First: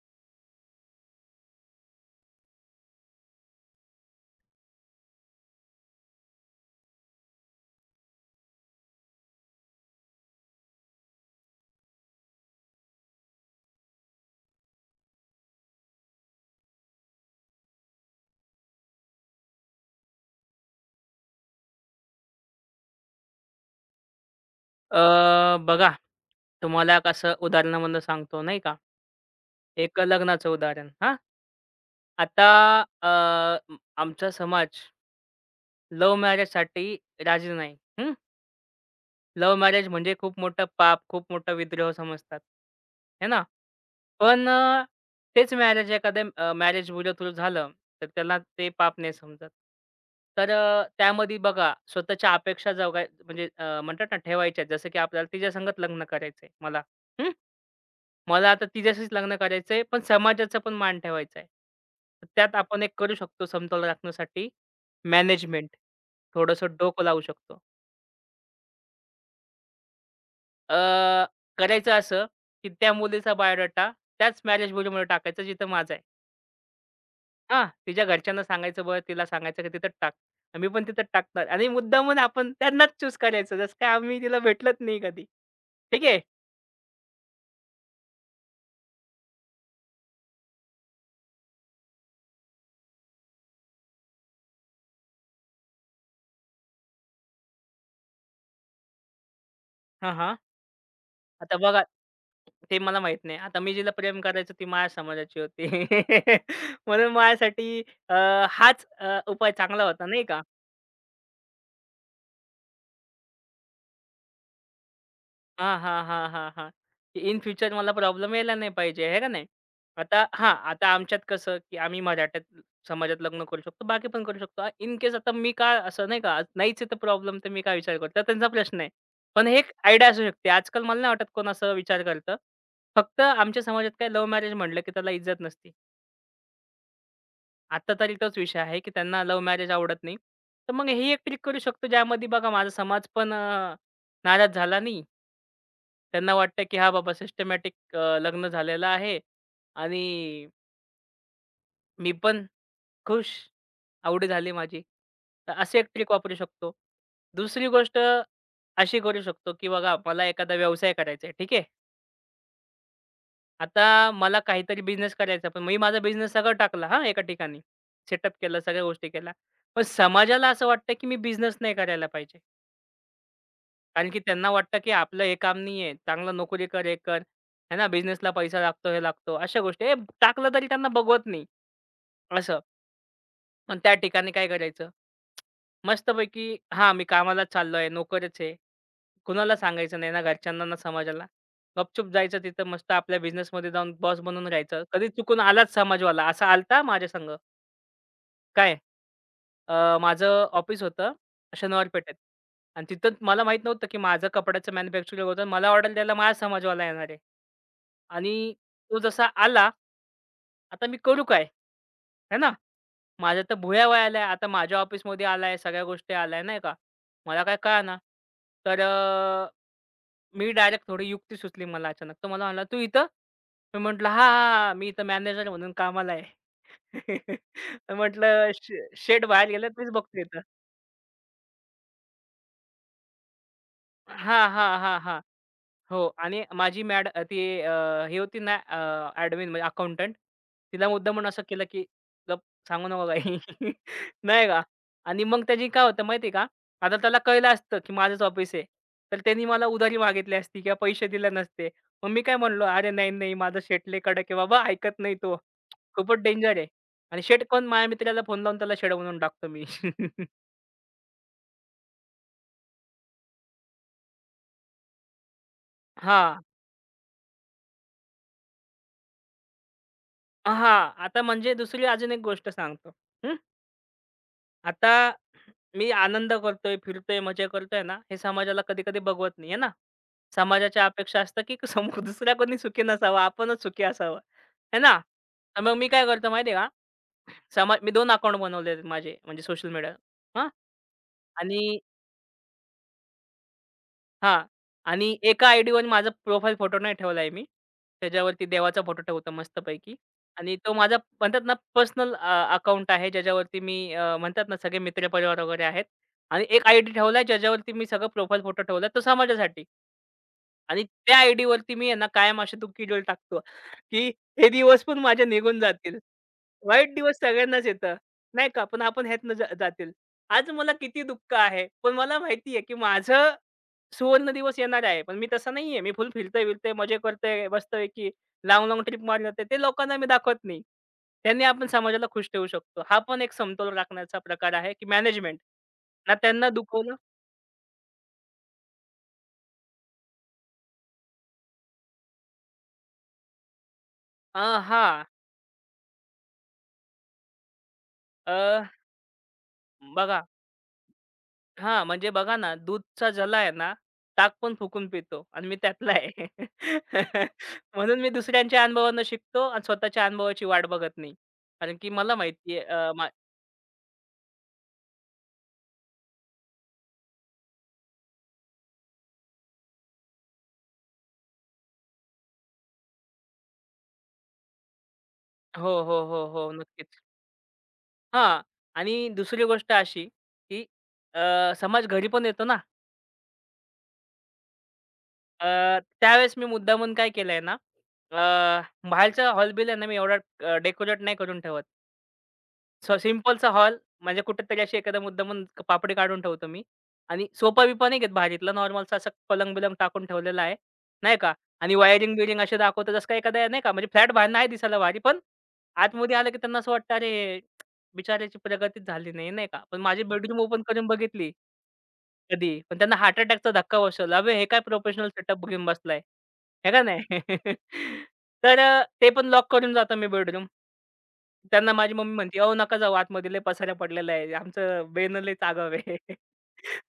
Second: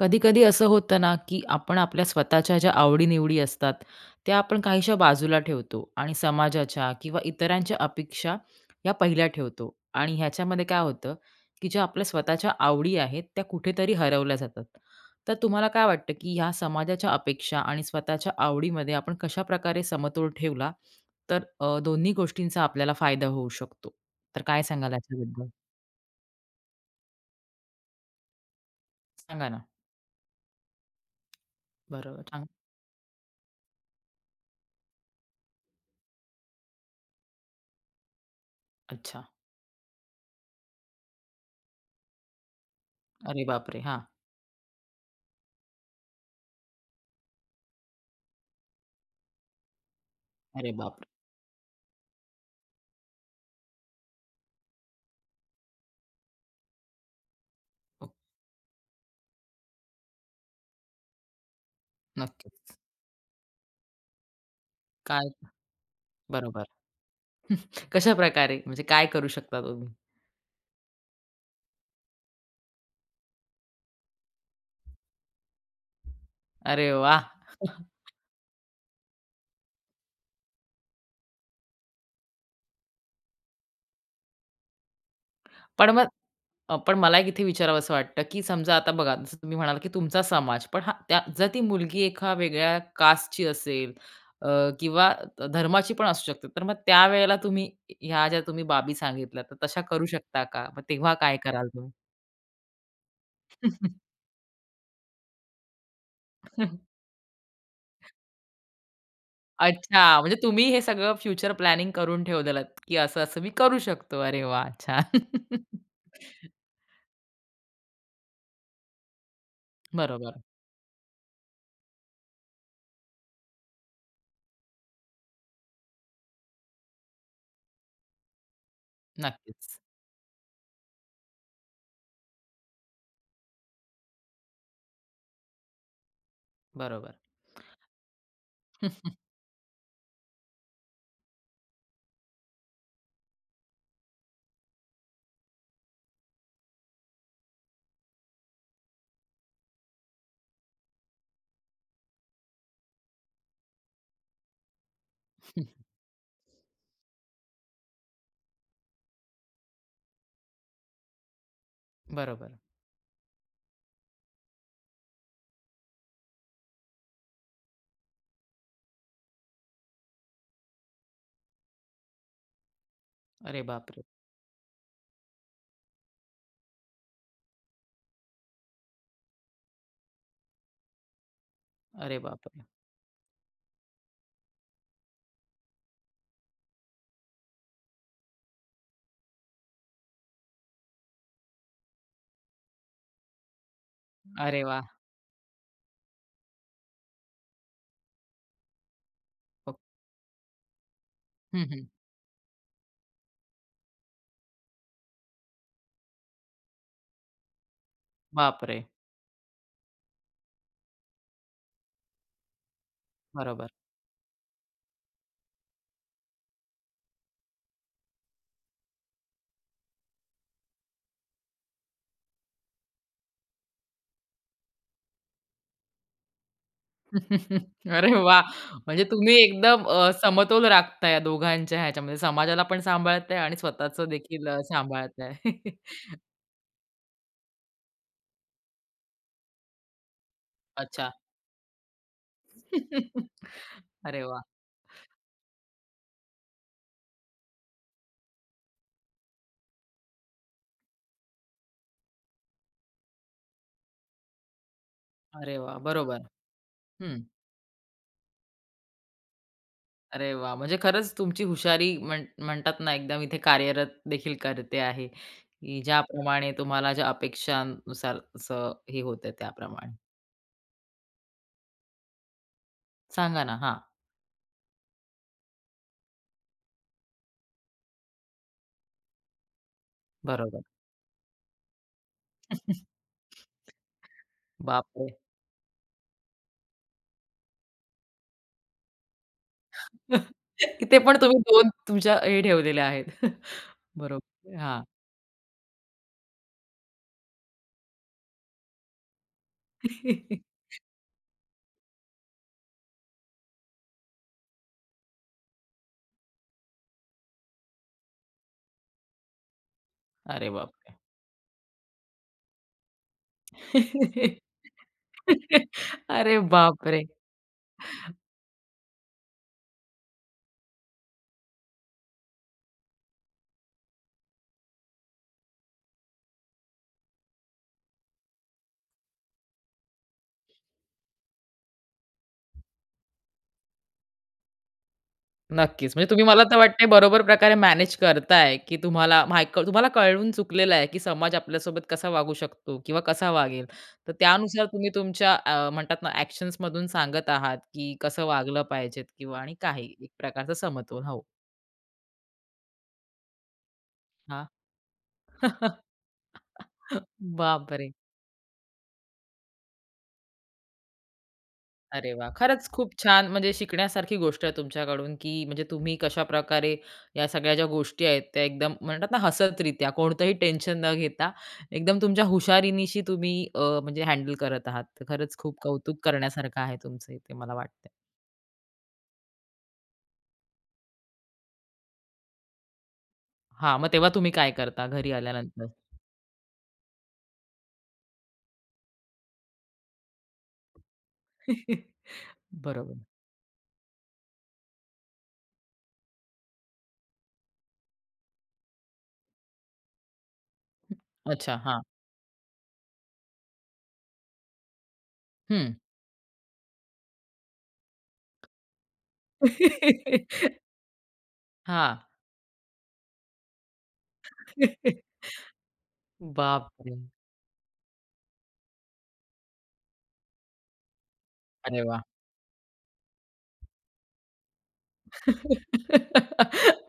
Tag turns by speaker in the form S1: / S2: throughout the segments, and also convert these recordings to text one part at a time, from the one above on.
S1: कधी-कधी असं होतं ना, की आपण आपल्या स्वतःच्या ज्या आवडी-निवडी असतात, त्या आपण काहीशा बाजूला ठेवतो आणि समाजाच्या किंवा इतरांच्या अपेक्षा या पहिल्या ठेवतो. आणि ह्याच्यामध्ये काय होतं, की ज्या आपल्या स्वतःच्या आवडी आहेत, त्या कुठेतरी हरवल्या जातात. तर तुम्हाला काय वाटतं, की ह्या समाजाच्या अपेक्षा आणि स्वतःच्या आवडीमध्ये आपण कशाप्रकारे समतोल ठेवला, तर दोन्ही गोष्टींचा आपल्याला फायदा होऊ शकतो? तर काय सांगाल याच्याबद्दल?
S2: बघा, तुम्हाला कसं उदाहरणामधनं सांगतो नाही का.
S1: सांगा ना.
S2: एक लग्नाचं उदाहरण हां.
S1: बरोबर. सांग
S2: आता अ, आमचा समाज लव्ह मॅरेजसाठी राजी नाही.
S1: अच्छा.
S2: लव्ह मॅरेज म्हणजे खूप मोठं पाप, खूप मोठा विद्रोह समजतात. आहे ना?
S1: अरे बापरे! हां.
S2: पण तेच मॅरेज एखाद्या मॅरेज ब्युरो थ्रू झालं, तर त्याला ते पाप नाही समजत. तर
S1: अरे बापरे!
S2: त्यामध्ये बघा स्वतःच्या अपेक्षा जगाय म्हणजे म्हणतात ना ठेवायच्या जसं की आपल्याला तिच्यासंगच लग्न करायचंय मला. हं. मला आता तिच्याशीच लग्न करायचंय, पण समाजाचा पण मान ठेवायचा आहे. तर त्यात
S1: नक्कीच.
S2: आपण एक करू शकतो समतोल राखण्यासाठी
S1: काय
S2: मॅनेजमेंट.
S1: बरोबर.
S2: थोडंसं डोकं लावू शकतो.
S1: कशाप्रकारे? म्हणजे काय करू शकता तुम्ही?
S2: अ, करायचं असं, की त्या मुलीचा बायोडाटा त्याच मॅरेज ब्युरोमध्ये टाकायचा जिथं माझा आहे.
S1: अरे वाह!
S2: हां, तिच्या घरच्यांना सांगायचं बरं, तिला सांगायचं की तिथं टाक. मी पण तिथं टाकणार आणि मुद्दामून आपण त्यांनाच चूज करायचं. जसं काय आम्ही तिला भेटलोच नाही कधी.
S1: पण
S2: ठीक
S1: मग
S2: आहे.
S1: पण मला एक इथे विचारावसं वाटतं, की समजा आता बघा जसं तुम्ही म्हणालात, की तुमचा समाज पण हां, त्या जर ती मुलगी एका वेगळ्या कास्टची असेल, अ, किंवा धर्माची पण असू शकते. तर मग त्यावेळेला तुम्ही ह्या ज्या तुम्ही बाबी सांगितल्या, तर तशा करू
S2: हां, हां.
S1: शकता का? मग तेव्हा काय
S2: आता
S1: कराल
S2: बघा,
S1: तुम्ही?
S2: ते मला माहीत नाही. आता मी जिला प्रेम करायचो ती माझ्या समाजाची होती. म्हणून माझ्यासाठी अ, हाच उपाय चांगला होता
S1: अच्छा,
S2: नाही
S1: म्हणजे
S2: का?
S1: तुम्ही हे सगळं फ्युचर प्लॅनिंग करून ठेवलेलं, की असं-असं मी करू शकतो. अरे वाह! छान.
S2: हां, हां, हां, हां, हां. इन फ्युचर मला प्रॉब्लेम यायला नाही पाहिजे, आहे का नाही? आता
S1: बरोबर.
S2: हां, आता आमच्यात कसं, की आम्ही मराठ्यात समाजात लग्न करू शकतो, बाकी पण करू शकतो. इन केस आता मी का असं नाही का, नाहीच आहे तर प्रॉब्लेम तर मी काय विचार करतो? त्यांचा प्रश्न आहे. पण हे एक
S1: नक्कीच.
S2: आयडिया असू शकते. आजकाल मला नाही वाटत कोण असं विचार करतं. फक्त आमच्या समाजात काय लव्ह मॅरेज म्हटलं, की त्याला इज्जत नसते.
S1: बरोबर.
S2: आता तरी तोच विषय आहे, की त्यांना लव्ह मॅरेज आवडत नाही. तर मग ही एक ट्रिक करू शकतो, ज्यामध्ये बघा माझा समाज पण नाराज झाला नाही. त्यांना वाटतं, की "हां, बाबा सिस्टमॅटिक लग्न झालेलं आहे आणि मी पण खुश, आवडी झाली माझी." तर अशी एक ट्रिक वापरू शकतो. दुसरी गोष्ट अशी करू शकतो, की बघा मला एखादा व्यवसाय करायचा आहे, ठीक आहे.
S1: बरोबर.
S2: आता मला काहीतरी बिझनेस करायचा, पण मी माझा बिझनेस सगळं टाकला हां, एका ठिकाणी. सेटअप केलं, सगळ्या गोष्टी केल्या. पण समाजाला असं वाटतं, की मी बिझनेस नाही करायला पाहिजे.
S1: अरे बापरे!
S2: कारण की त्यांना वाटतं, की आपलं हे काम नाहीये. चांगलं नोकरी कर, हे कर. आहे ना, बिझनेसला पैसा लागतो, हे लागतो. अशा गोष्टी. हे टाकलं तरी त्यांना बघवत नाही
S1: अरे
S2: असं.
S1: बापरे!
S2: पण त्या ठिकाणी काय करायचं? मस्तपैकी हां, मी कामाला चाललोय, नोकरच आहे. कुणाला सांगायचं नाही ना घरच्यांना, ना समाजाला. गपचूप जायचं तिथं मस्त आपल्या बिझनेसमध्ये जाऊन बॉस बनून
S1: अरे वाह!
S2: राहायचं. कधी चुकून आलाच समाजवाला. असा आलता माझ्या संग. काय
S1: हो.
S2: माझं ऑफिस होतं
S1: हं, हं.
S2: शनिवार पेठेत आणि तिथं मला माहीत नव्हतं, की माझं कपड्याचं मॅन्युफॅक्चरिंग होतं. मला ऑर्डर द्यायला माझा समाजवाला येणार आहे. आणि
S1: बापरे!
S2: तो जसा आला, आता मी करू काय? है ना? माझ्या तर
S1: बरोबर.
S2: भुया वयाला आहे. आता माझ्या ऑफिसमध्ये आलाय, सगळ्या गोष्टी आलाय नाही का? मला काय कळेना. तर मी डायरेक्ट थोडी युक्ती सुचली मला अचानक. तो मला म्हणाला, "तू इथं?" मी म्हटलं, "हां, हां, हां. मी इथं मॅनेजर म्हणून कामाला आहे."
S1: अरे वाह!
S2: म्हटलं,
S1: म्हणजे
S2: "शे
S1: तुम्ही
S2: बाहेर गेलेत,
S1: एकदम
S2: मीच बघतोय इथं."
S1: समतोल राखताय या दोघांच्या ह्याच्यामध्ये. समाजाला पण सांभाळताय आणि स्वतःचं
S2: हां,
S1: देखील
S2: हां, हां, हां.
S1: सांभाळताय.
S2: हो आणि माझी मॅड ती हे होती ना ॲडमिन म्हणजे अकाउंटंट. तिला
S1: अच्छा.
S2: मुद्दामून असं केलं, की गप सांगू नको काही.
S1: अरे वाह!
S2: नाही का? आणि मग त्याची काय होतं माहिती का? आता त्याला कळलं असतं, की माझंच ऑफिस आहे. तर त्यांनी मला उधारी मागितली असती किंवा पैसे दिले नसते. मग मी काय म्हणलो, "अरे नाही, नाही माझा शेठ लय कडक आहे बाबा, ऐकत नाही तो.
S1: अरे वाह!
S2: खूपच
S1: बरोबर.
S2: डेंजर आहे." आणि शेठ कोण? माझ्या मित्राला फोन लावून त्याला शेड म्हणून टाकतो मी.
S1: अरे वाह! म्हणजे खरंच तुमची हुशारी म्हणतात ना एकदम इथे कार्यरत देखील करते आहे, की
S2: हां.
S1: ज्याप्रमाणे तुम्हाला ज्या अपेक्षांनुसार असं हे होतं त्याप्रमाणे.
S2: हां. आता म्हणजे दुसरी अजून एक गोष्ट सांगतो.
S1: सांगा ना? हां,
S2: आता मी आनंद करतोय, फिरतोय, मजा करतोय ना, हे समाजाला कधी-कधी बघवत नाही, है ना.
S1: बरोबर.
S2: समाजाच्या अपेक्षा असतात, की सम दुसरा कोणी सुखी नसावा, आपणच सुखी असावं, आहे ना.
S1: बापरे!
S2: तर मग मी काय करतो माहिती आहे का, समाज मी 2 अकाउंट बनवले आहेत माझे, म्हणजे सोशल मीडिया हां.
S1: इथे पण तुम्ही 2
S2: आणि
S1: तुमच्या हे ठेवलेल्या आहेत.
S2: हां.
S1: बरोबर. हां.
S2: आणि एका आयडीवर माझा प्रोफाईल फोटो नाही ठेवला मी. त्याच्यावरती देवाचा फोटो ठेवतो मस्तपैकी आणि तो माझा म्हणतात ना पर्सनल अकाउंट आहे ज्याच्यावरती मी म्हणतात ना सगळे मित्रपरिवार वगैरे आहेत आणि एक आयडी ठेवलाय ज्याच्यावरती मी सगळं प्रोफाईल फोटो ठेवलाय तो समाजासाठी
S1: अरे
S2: आणि
S1: बापरे!
S2: त्या आयडीवरती मी आहे कायम असे दुःखी डोल टाकतो, की हे दिवस पण माझे निघून जातील.
S1: अरे
S2: वाईट
S1: बापरे!
S2: दिवस सगळ्यांनाच येतं, नाही का? पण आपण ह्यातनं जा जातील. आज मला किती दुःख आहे, पण मला माहिती आहे, की माझं सुवर्ण दिवस येणार आहे. पण मी तसा नाहीये. मी फुल फिरतोय-बिरतोय, मजे करतोय मस्तपैकी. लाँग-लाँग ट्रिप मारल्या तर ते लोकांना मी दाखवत नाही. त्यांनी आपण समाजाला खुश ठेवू शकतो. हा पण एक समतोल राखण्याचा प्रकार आहे, की मॅनेजमेंट.
S1: नक्कीच. म्हणजे
S2: ना
S1: तुम्ही मला
S2: त्यांना
S1: तर वाटतंय
S2: दुखवलं
S1: बरोबर प्रकारे मॅनेज करताय, की तुम्हाला कळून चुकलेलं आहे, की समाज आपल्यासोबत कसा वागू शकतो किंवा कसा वागेल. तर
S2: अ,
S1: त्यानुसार तुम्ही
S2: हां.
S1: तुमच्या म्हणतात ना ॲक्शन्समधून सांगत आहात, की कसं
S2: अ,
S1: वागलं पाहिजेत किंवा आणि काही एक
S2: बघा
S1: प्रकारचं समतोल. हो.
S2: हां, म्हणजे बघा ना दूधचा ज्याला आहे ना, ताक
S1: हां.
S2: पण फुकून पितो आणि मी त्यातला आहे.
S1: बापरे!
S2: म्हणून मी दुसऱ्यांच्या अनुभवांना शिकतो आणि स्वतःच्या अनुभवाची वाट बघत नाही. कारण की
S1: अरे
S2: मला
S1: वाह!
S2: माहिती
S1: खरंच खूप
S2: अ, मा
S1: छान म्हणजे शिकण्यासारखी गोष्ट आहे तुमच्याकडून, की म्हणजे तुम्ही कशा प्रकारे या सगळ्या ज्या गोष्टी आहेत त्या एकदम म्हणतात ना हसतरित्या कोणतंही टेन्शन न घेता एकदम तुमच्या हुशारीनिशी तुम्ही म्हणजे हँडल करत आहात. तर खरंच खूप
S2: हो,
S1: कौतुक
S2: हो, हो, हो.
S1: करण्यासारखं आहे
S2: नक्कीच.
S1: तुमचं इथे मला वाटतं.
S2: हां. आणि दुसरी गोष्ट अशी, की समाज घरी पण येतो ना.
S1: हां, मग तेव्हा तुम्ही काय करता घरी
S2: अ,
S1: आल्यानंतर?
S2: त्यावेळेस मी मुद्दामून काय केलंय ना, अ, बाहेरचा हॉल बिल आहे ना, मी एवढा डेकोरेट नाही करून ठेवत. स
S1: बरोबर.
S2: सिंपलचा हॉल म्हणजे कुठेतरी अशी एखादा मुद्दामून पापडी काढून ठेवतो मी आणि सोफा-बिफा नाही घेत भारीतला नॉर्मलचा असा पलंग-बिलंग टाकून ठेवलेला आहे, नाही का?
S1: अच्छा.
S2: आणि
S1: हां.
S2: वायरिंग-बियरिंग असे दाखवतात जसं काही एखादा नाही का म्हणजे फ्लॅट बाहेर नाही दिसायला भारी पण
S1: हं.
S2: आतमध्ये आलं की त्यांना असं वाटतं अरे बिचाऱ्याची प्रगतीच झाली नाही, नाही का? पण माझी बेडरूम ओपन करून बघितली
S1: हां.
S2: कधी, पण त्यांना हार्ट अटॅकचा धक्का बसवला. "अबे हे काय प्रोफेशनल सेटअप घेऊन बसलाय." आहे का
S1: बापरे!
S2: नाही? तर ते पण लॉक करून जातो मी बेडरूम. त्यांना
S1: अरे
S2: माझी
S1: वाह!
S2: मम्मी म्हणते, "अहो नका जाऊ आतमध्ये लय पसारा पडलेला आहे. आमचं बेन लय चागाव आहे."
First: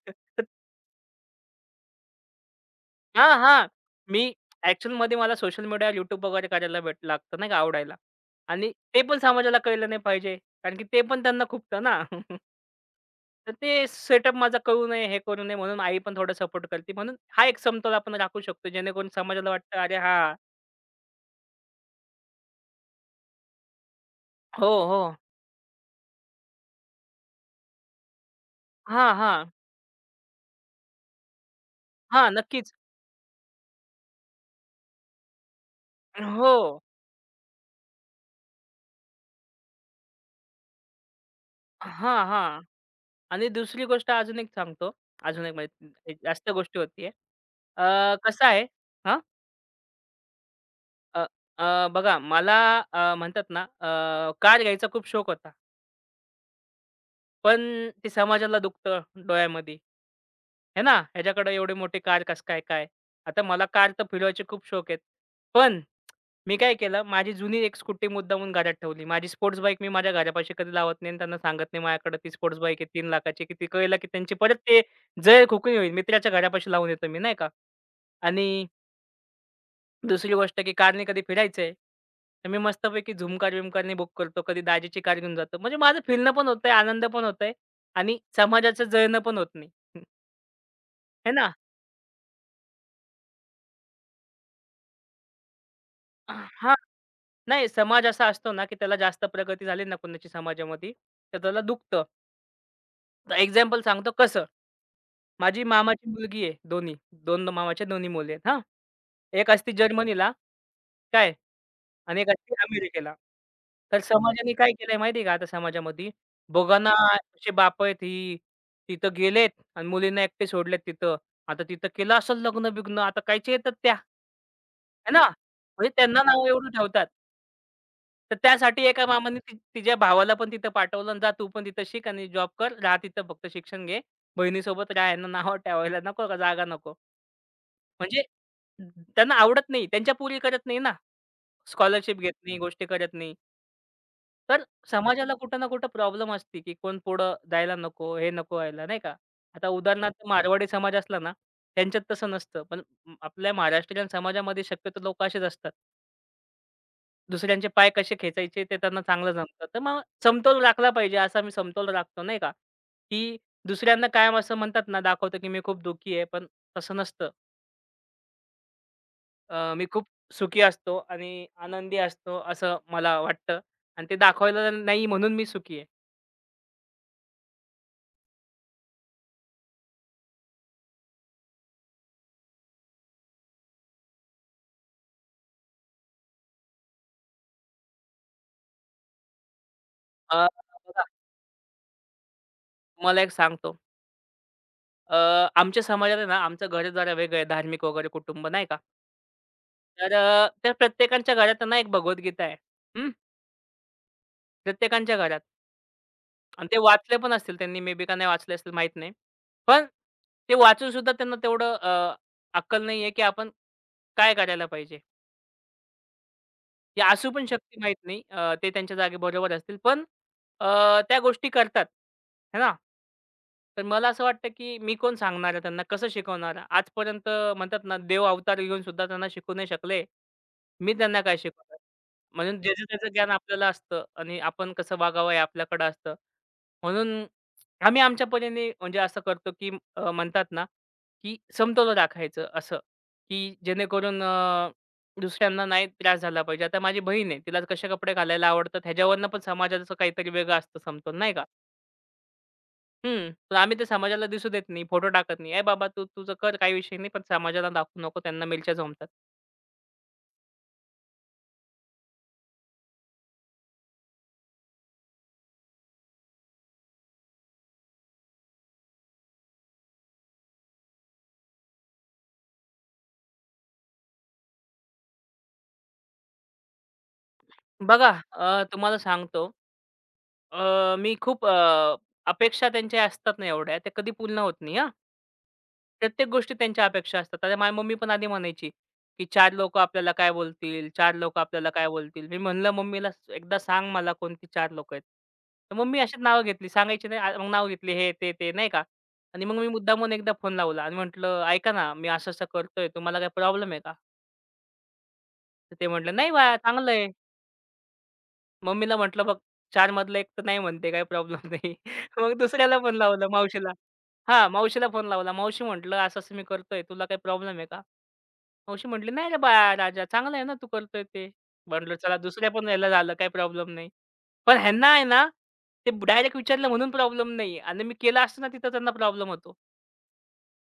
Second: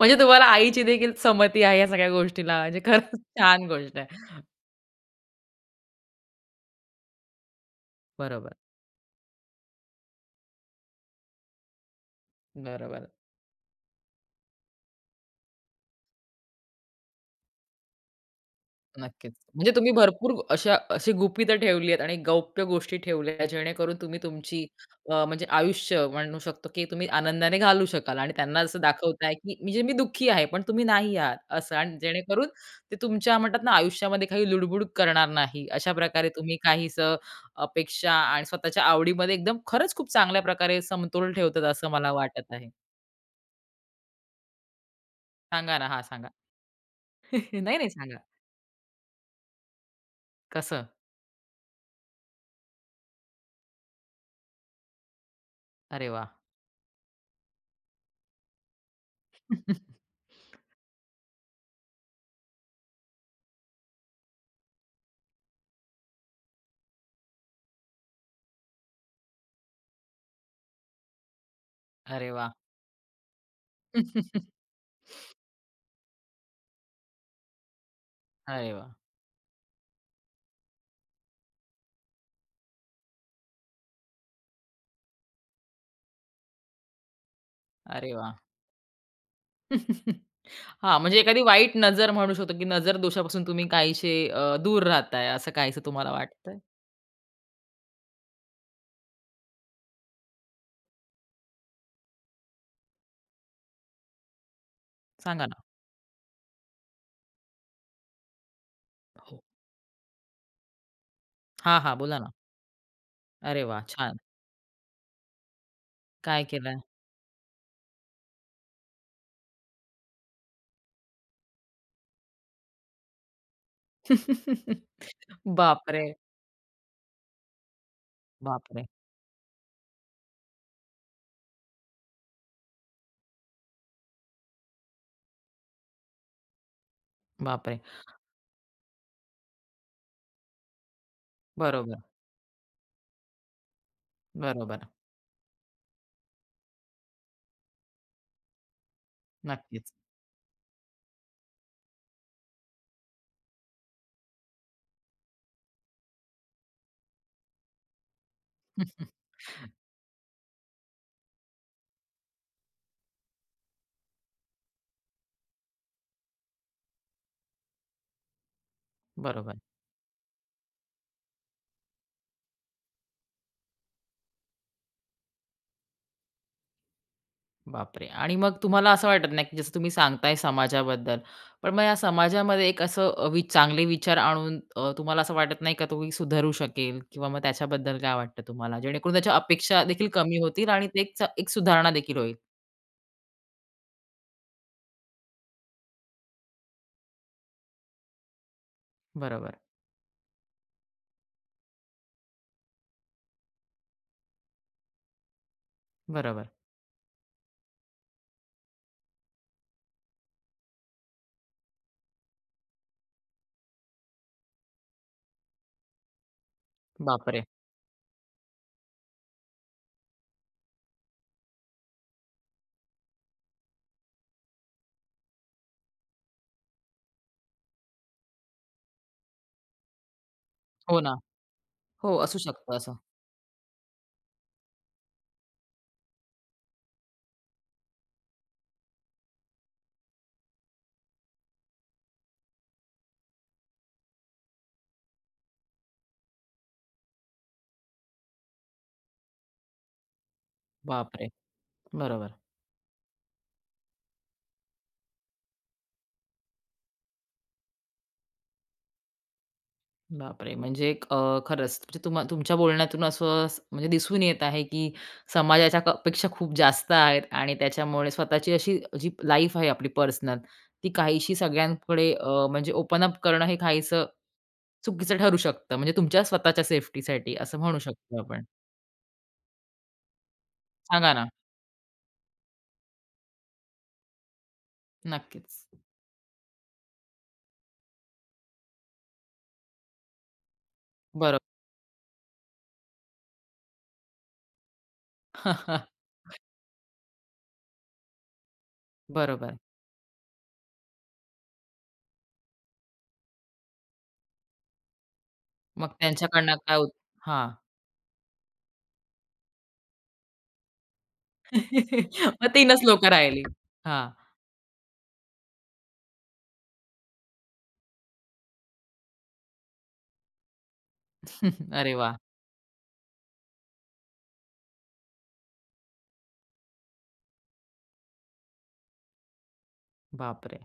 S1: म्हणजे तुम्हाला
S2: तर
S1: आईची देखील संमती आहे या सगळ्या गोष्टीला. म्हणजे खरंच
S2: हां,
S1: छान
S2: हां.
S1: गोष्ट आहे.
S2: मी ॲक्चुअलमध्ये मला सोशल मीडियावर YouTube वगैरे करायला भेट लागतं नाही का आवडायला
S1: बरोबर,
S2: आणि ते पण समाजाला कळलं नाही पाहिजे. कारण की ते पण त्यांना खुपतं ना.
S1: बरोबर.
S2: तर ते सेटअप माझा कळू नये, हे करू नये म्हणून आई पण थोडा सपोर्ट करते. म्हणून हा एक समतोल आपण राखू शकतो जेणेकरून
S1: नक्कीच.
S2: समाजाला
S1: म्हणजे
S2: वाटतं,
S1: तुम्ही
S2: "अरे
S1: भरपूर
S2: हां."
S1: अशा अशी गुपितं ठेवली आहेत आणि गौप्य गोष्टी ठेवल्या जेणेकरून तुम्ही तुमची
S2: हो, हो.
S1: म्हणजे आयुष्य म्हणू शकतो, की तुम्ही आनंदाने घालू शकाल आणि त्यांना असं
S2: हां,
S1: दाखवताय,
S2: हां.
S1: की म्हणजे मी दुःखी आहे, पण तुम्ही नाही आहात असं आणि
S2: हां,
S1: जेणेकरून
S2: नक्कीच.
S1: ते तुमच्या म्हणतात ना, आयुष्यामध्ये काही लुडबुड करणार नाही. अशा प्रकारे तुम्ही
S2: हो.
S1: काहीसं अपेक्षा आणि स्वतःच्या आवडीमध्ये एकदम खरंच खूप चांगल्या प्रकारे समतोल ठेवतात असं मला
S2: हां,
S1: वाटत
S2: हां.
S1: आहे.
S2: आणि दुसरी गोष्ट अजून एक सांगतो. अजून एक
S1: सांगा ना?
S2: म्हणजे
S1: हां,
S2: एक
S1: सांगा.
S2: जास्त गोष्टी होतीये.
S1: नाही, नाही सांगा.
S2: कसं आहे हां,
S1: कसं?
S2: अ, अ, बघा मला म्हणतात ना कार घ्यायचा खूप शौक होता.
S1: अरे वाह!
S2: पण ते समाजाला दुखतं डोळ्यामध्ये. हे ना, ह्याच्याकडे एवढी मोठी कार कसं काय काय? आता मला कार तर फिरवायचे खूप शौक आहेत. पण मी काय केलं, माझी जुनी एक स्कूटी मुद्दामून घरात ठेवली. माझी स्पोर्ट्स बाईक मी माझ्या घरापाशी कधी लावत नाही आणि त्यांना सांगत नाही माझ्याकडे
S1: अरे
S2: ती
S1: वाह!
S2: स्पोर्ट्स बाईक आहे 3 लाखाची, की ती कळलं की त्यांची परत ते जळ खुकून होईल. मित्राच्या घरापाशी लावून येतो मी, नाही का. आणि
S1: अरे वाह!
S2: दुसरी गोष्ट की कारने कधी फिरायचंय, तर मी मस्तपैकी झुमकार-बिमकारने बुक करतो. कधी दाजीची कार घेऊन जातो. म्हणजे माझं फिरणं पण होतंय, आनंद पण होतोय
S1: अरे
S2: आणि
S1: वाह!
S2: समाजाचं जळणं पण होत
S1: हां,
S2: नाही.
S1: म्हणजे
S2: आहे
S1: एखादी
S2: ना.
S1: वाईट नजर म्हणू शकतो, की नजर दोषापासून तुम्ही काहीसे दूर राहताय, असं काहीसं तुम्हाला वाटतंय?
S2: हां. नाही समाज असा असतो ना, की त्याला जास्त प्रगती झाली ना कोणाची समाजामध्ये, तर त्याला दुखतं. तर एक्झाम्पल सांगतो कसं.
S1: सांगा ना.
S2: माझी मामाची हं. मुलगी आहे दोन्ही. 2 मामाच्या दोन्ही मुली आहेत हां.
S1: हो.
S2: एक असती जर्मनीला, काय
S1: हां, हां. बोला
S2: आणि एक
S1: ना.
S2: असती अमेरिकेला.
S1: अरे वाह!
S2: तर
S1: छान.
S2: समाजाने काय केलंय माहिती आहे का आता समाजामध्ये?
S1: काय केलंय?
S2: दोघांना असे बाप आहेत ही तिथं गेलेत आणि मुलींना एकटे सोडलेत तिथं. आता तिथं केलं असेल लग्न-बिग्न आता कायच्या येतात त्या? है ना? म्हणजे
S1: बापरे!
S2: त्यांना नाव एवढं ठेवतात. तर त्यासाठी
S1: बापरे!
S2: एका मामाने ती तिच्या भावाला पण तिथं पाठवलं आणि जा तू पण तिथं शिक आणि जॉब कर. राहा तिथं फक्त शिक्षण घे. बहिणीसोबत राहा. यांना नावं ठेवायला नको का जागा नको.
S1: बापरे!
S2: म्हणजे त्यांना आवडत नाही. त्यांच्या पुरी करत नाही ना.
S1: बरोबर,
S2: स्कॉलरशिप घेत नाही, गोष्टी करत नाही. तर
S1: बरोबर.
S2: समाजाला कुठं ना कुठं प्रॉब्लेम असते, की कोण पुढं जायला नको, हे नको व्हायला नाही का. आता
S1: नक्कीच.
S2: उदाहरणार्थ मारवाडी समाज असला ना, त्यांच्यात तसं नसतं. पण आपल्या महाराष्ट्रीयन समाजामध्ये शक्यतो लोकं असेच असतात. दुसऱ्यांचे पाय कसे खेचायचे ते त्यांना चांगलं जमतं. तर मग समतोल राखला पाहिजे असा मी समतोल राखतो नाही का, की दुसऱ्यांना कायम असं म्हणतात ना, दाखवतो की मी खूप दुःखी आहे, पण तसं नसतं.
S1: बरोबर.
S2: मी खूप सुखी असतो आणि आनंदी असतो असं मला वाटतं आणि ते दाखवायला नाही म्हणून मी सुखी आहे.
S1: बापरे! आणि मग तुम्हाला असं वाटत नाही, की जसं तुम्ही सांगताय समाजाबद्दल. पण मग या समाजामध्ये एक असं अ, वि चांगले विचार आणून, तुम्हाला असं वाटत नाही का तो सुधारू शकेल किंवा मग त्याच्याबद्दल काय वाटतं तुम्हाला? जेणेकरून त्याच्या अपेक्षा देखील कमी
S2: अ,
S1: होतील आणि ते
S2: बघा
S1: एक च एक सुधारणा देखील होईल.
S2: तुम्हाला एक सांगतो. अ, आमच्या समाजात आहे ना, आमचं घर जरा वेगळं आहे धार्मिक वगैरे कुटुंब नाही का.
S1: बरोबर,
S2: तर त्या प्रत्येकाच्या घरात ना एक भगवद्गीता आहे. हं, प्रत्येकाच्या घरात.
S1: बरोबर.
S2: आणि ते वाचले पण असतील त्यांनी मे बी का नाही वाचले असतील माहीत नाही. पण ते वाचून सुद्धा त्यांना तेवढं अक्कल नाहीये, की आपण काय करायला पाहिजे? ते असू
S1: बापरे!
S2: पण शकते माहीत नाही. ते त्यांच्या जागी बरोबर असतील. पण त्या गोष्टी करतात. है ना? तर मला असं वाटतं, की मी कोण सांगणार आहे त्यांना, कसं शिकवणार? आहे? आजपर्यंत म्हणतात ना, देव अवतार घेऊन सुद्धा त्यांना शिकवू नाही शकले. मी
S1: हो ना.
S2: त्यांना काय शिकवणार?
S1: हो, असू
S2: म्हणून
S1: शकतं
S2: ज्याचं
S1: असं.
S2: त्याचं ज्ञान आपल्याला असतं आणि आपण कसं वागावं हे आपल्याकडं असतं. म्हणून आम्ही आमच्या परीने म्हणजे असं करतो, की म्हणतात ना, की समतोल राखायचं असं, की जेणेकरून दुसऱ्यांना नाही त्रास झाला पाहिजे. आता माझी बहीण आहे. तिला कसे कपडे घालायला आवडतात ह्याच्यावरनं पण समाजाचं काहीतरी वेगळं असतं समतोल
S1: बापरे!
S2: नाही का?
S1: बरोबर.
S2: हं. पण आम्ही ते समाजाला दिसू देत नाही. फोटो टाकत नाही. "ए बाबा तू तुझं कर काही विषय नाही, पण समाजाला दाखवू नको त्यांना मिरच्या जमतात."
S1: बापरे! म्हणजे एक खरंच म्हणजे तुमच्या बोलण्यातून असं म्हणजे दिसून येत आहे, की समाजाच्या अपेक्षा खूप जास्त आहेत आणि त्याच्यामुळे स्वतःची अशी जी लाईफ आहे आपली पर्सनल, ती काहीशी सगळ्यांकडे म्हणजे ओपन अप करणं हे काहीसं चुकीचं ठरू शकतं. म्हणजे तुमच्या स्वतःच्या सेफ्टीसाठी असं म्हणू
S2: बघा
S1: शकतो आपण.
S2: तुम्हाला सांगतो
S1: सांगा
S2: मी
S1: ना?
S2: खूप अपेक्षा त्यांच्या असतात ना एवढ्या, त्या कधी पूर्ण होत नाही हा?
S1: नक्कीच.
S2: प्रत्येक गोष्टीत त्यांच्या अपेक्षा असतात. आता माझी मम्मी पण आधी म्हणायची, की 4 लोकं आपल्याला काय बोलतील? 4
S1: बरोबर.
S2: लोकं आपल्याला काय बोलतील? मी म्हणलं, "मम्मीला एकदा सांग मला कोणती 4 लोकं आहेत." तर मम्मी अशीच नावं घेतली. सांगायची नाही. मग नाव घेतली हे, ते, ते नाही का? आणि मग
S1: बरोबर.
S2: मी मुद्दामून एकदा फोन लावला आणि म्हटलं, "ऐका ना, मी असं-असं करतोय. तुम्हाला काही प्रॉब्लेम आहे का?" तर ते
S1: मग
S2: म्हटले, "नाही
S1: त्यांच्याकडनं
S2: बाळा,
S1: काय
S2: चांगलं आहे."
S1: हां.
S2: मम्मीला म्हटलं, "बघ, 4 मधलं एक तर नाही म्हणते, काही प्रॉब्लेम नाही." मग
S1: मग
S2: दुसऱ्याला
S1: 3च
S2: फोन
S1: लोकं
S2: लावला,
S1: राहिली.
S2: मावशीला.
S1: हां.
S2: हां, मावशीला फोन लावला. मावशी म्हटलं, "असं-असं मी करतोय. तुला काही प्रॉब्लेम आहे का?" मावशी म्हटली, "नाही रे बाळा राजा, चांगलं आहे ना तू करतोय ते."
S1: अरे
S2: म्हटलं,
S1: वाह!
S2: "चला दुसऱ्या पण ह्याला झालं, काही प्रॉब्लेम नाही." पण ह्यांना आहे ना, ते डायरेक्ट विचारलं म्हणून प्रॉब्लेम नाही आणि मी केलं असतं ना तिथं त्यांना प्रॉब्लेम होतो.
S1: बापरे!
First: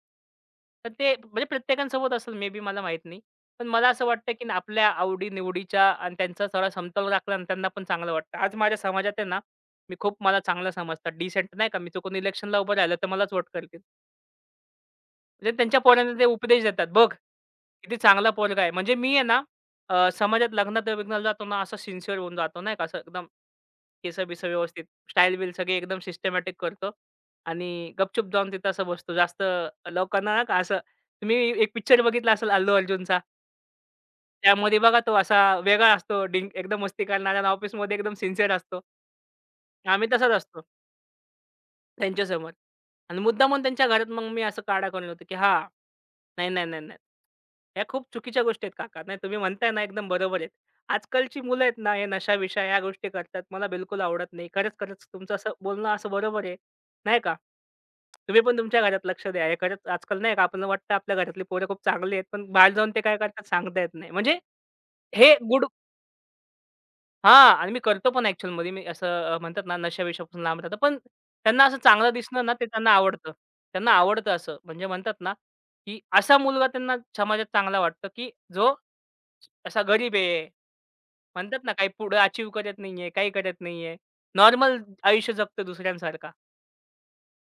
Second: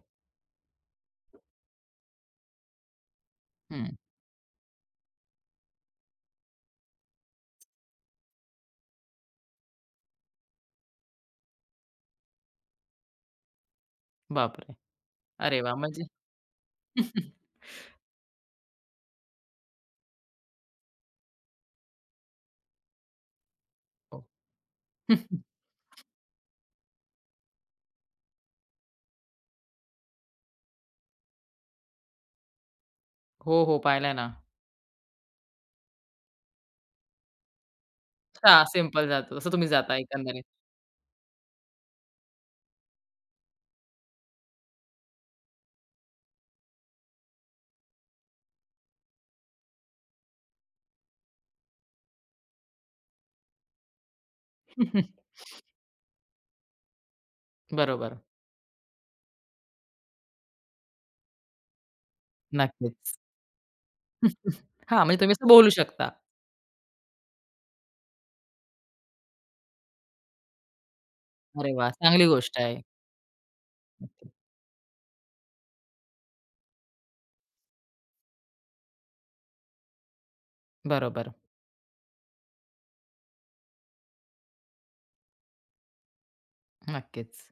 S2: तर ते म्हणजे प्रत्येकासोबत असेल मे बी मला माहीत नाही. पण मला
S1: हं.
S2: असं वाटतं, की आपल्या आवडी-निवडीच्या आणि त्यांचा थोडा समतोल राखला आणि त्यांना पण चांगलं वाटतं. आज माझ्या समाजात आहे ना, मी खूप मला चांगलं समजतात. डिसेंट नाही का, मी चुकून इलेक्शनला उभं राहिलं तर मलाच वोट करतील.
S1: बापरे!
S2: म्हणजे
S1: अरे वाह!
S2: त्यांच्या
S1: म्हणजे
S2: पोरांना ते उपदेश देतात. बघ, किती चांगला पोरगा आहे. म्हणजे मी आहे ना समाजात लग्नात-बिग्नाला जातो ना, असं सिन्सिअर होऊन जातो नाही का, असं एकदम
S1: हो.
S2: केसं-बिसं व्यवस्थित, स्टाईल-बिल सगळी एकदम सिस्टमॅटिक करतो आणि गपचूप जाऊन तिथं असं बसतो. जास्त लोकांना नाही का असं तुम्ही एक पिक्चर बघितला असेल अल्लू अर्जुनचा.
S1: हो, हो. पाहिलाय ना.
S2: त्यामध्ये बघा तो असा वेगळा असतो, डिंग एकदम मस्ती करणारा ऑफिसमध्ये एकदम सिन्सिअर
S1: हां,
S2: असतो.
S1: सिंपल जातो. तसं तुम्ही जाता
S2: आम्ही तसाच
S1: एकंदरीत.
S2: असतो. त्यांच्यासमोर आणि मुद्दामून त्यांच्या घरात मग मी असं काढा करून होतो, की हां, नाही, नाही, नाही, नाही. ह्या खूप चुकीच्या गोष्टी आहेत काका. नाही तुम्ही म्हणताय ना एकदम बरोबर आहेत. आजकालची मुलं आहेत ना, हे नशा-बिशा ह्या गोष्टी करतात. मला बिलकुल आवडत नाही. खरंच, खरंच तुमचं असं बोलणं असं बरोबर आहे, नाही का?
S1: बरोबर.
S2: तुम्ही पण तुमच्या घरात लक्ष द्या. हे खरंच आजकाल नाही का आपल्याला वाटतं आपल्या घरातली पोरं खूप चांगली आहेत, पण बाहेर जाऊन ते
S1: नक्कीच.
S2: काय करतात सांगता येत नाही. म्हणजे
S1: हां, म्हणजे तुम्ही
S2: हे
S1: असं
S2: गुड
S1: बोलू शकता.
S2: हां. आणि मी करतो पण ॲक्चुअलमध्ये. मी असं म्हणतात ना, नशा-विशापासून लांब राहतात. पण त्यांना
S1: अरे
S2: असं
S1: वाह!
S2: चांगलं
S1: चांगली
S2: दिसणं ना,
S1: गोष्ट
S2: ते
S1: आहे.
S2: त्यांना आवडतं. त्यांना
S1: नक्की.
S2: आवडतं असं. म्हणजे म्हणतात ना, की असा मुलगा त्यांना समाजात चांगला वाटतो, की जो असा गरीब आहे.
S1: बरोबर.
S2: म्हणतात ना, काही पुढे अचीव्ह करत नाहीये, काही करत नाहीये. नॉर्मल आयुष्य जगतो दुसऱ्यांसारखा.
S1: नक्कीच,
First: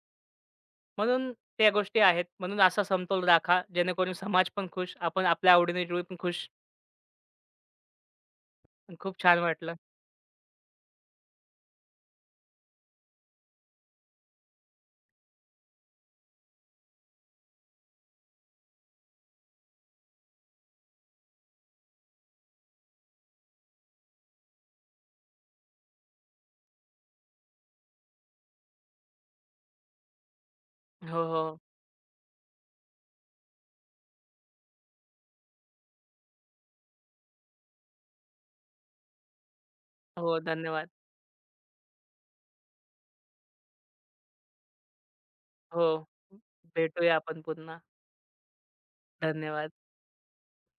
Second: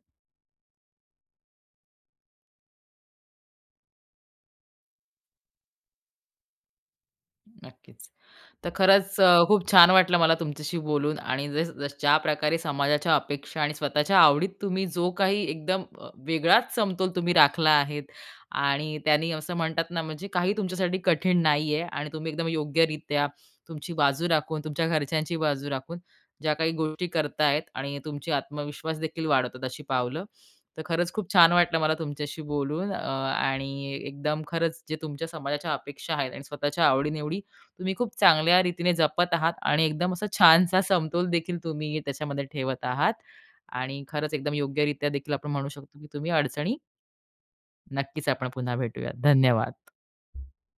S2: म्हणून त्या गोष्टी आहेत. म्हणून असा समतोल राखा, जेणेकरून समाज पण खुश, आपण आपल्या आवडीने पण खुश.
S1: नक्कीच. तर
S2: खूप
S1: खरंच
S2: छान
S1: खूप
S2: वाटलं.
S1: छान वाटलं मला तुमच्याशी बोलून आणि जस जस ज्या प्रकारे समाजाच्या अपेक्षा आणि स्वतःच्या आवडीत तुम्ही जो काही एकदम वेगळाच समतोल तुम्ही राखला आहेत आणि त्यांनी असं म्हणतात ना म्हणजे काही तुमच्यासाठी कठीण नाहीये आणि तुम्ही एकदम योग्यरित्या तुमची बाजू राखून, तुमच्या घरच्यांची बाजू राखून ज्या काही गोष्टी करतायत आणि तुमची आत्मविश्वास देखील वाढवतात अशी पावलं. तर खरंच
S2: हो,
S1: खूप छान
S2: हो.
S1: वाटलं मला तुमच्याशी बोलून, आणि एकदम खरंच जे तुमच्या समाजाच्या अपेक्षा आहेत आणि स्वतःच्या आवडीनिवडी तुम्ही खूप चांगल्या रीतीने जपत आहात आणि एकदम असा
S2: हो,
S1: छानसा
S2: धन्यवाद.
S1: समतोल देखील तुम्ही त्याच्यामध्ये ठेवत आहात. आणि खरंच एकदम योग्यरित्या देखील आपण म्हणू
S2: हो.
S1: शकतो, की तुम्ही अडचणी
S2: भेटूया आपण पुन्हा.
S1: नक्कीच आपण पुन्हा भेटूयात.
S2: धन्यवाद.
S1: धन्यवाद.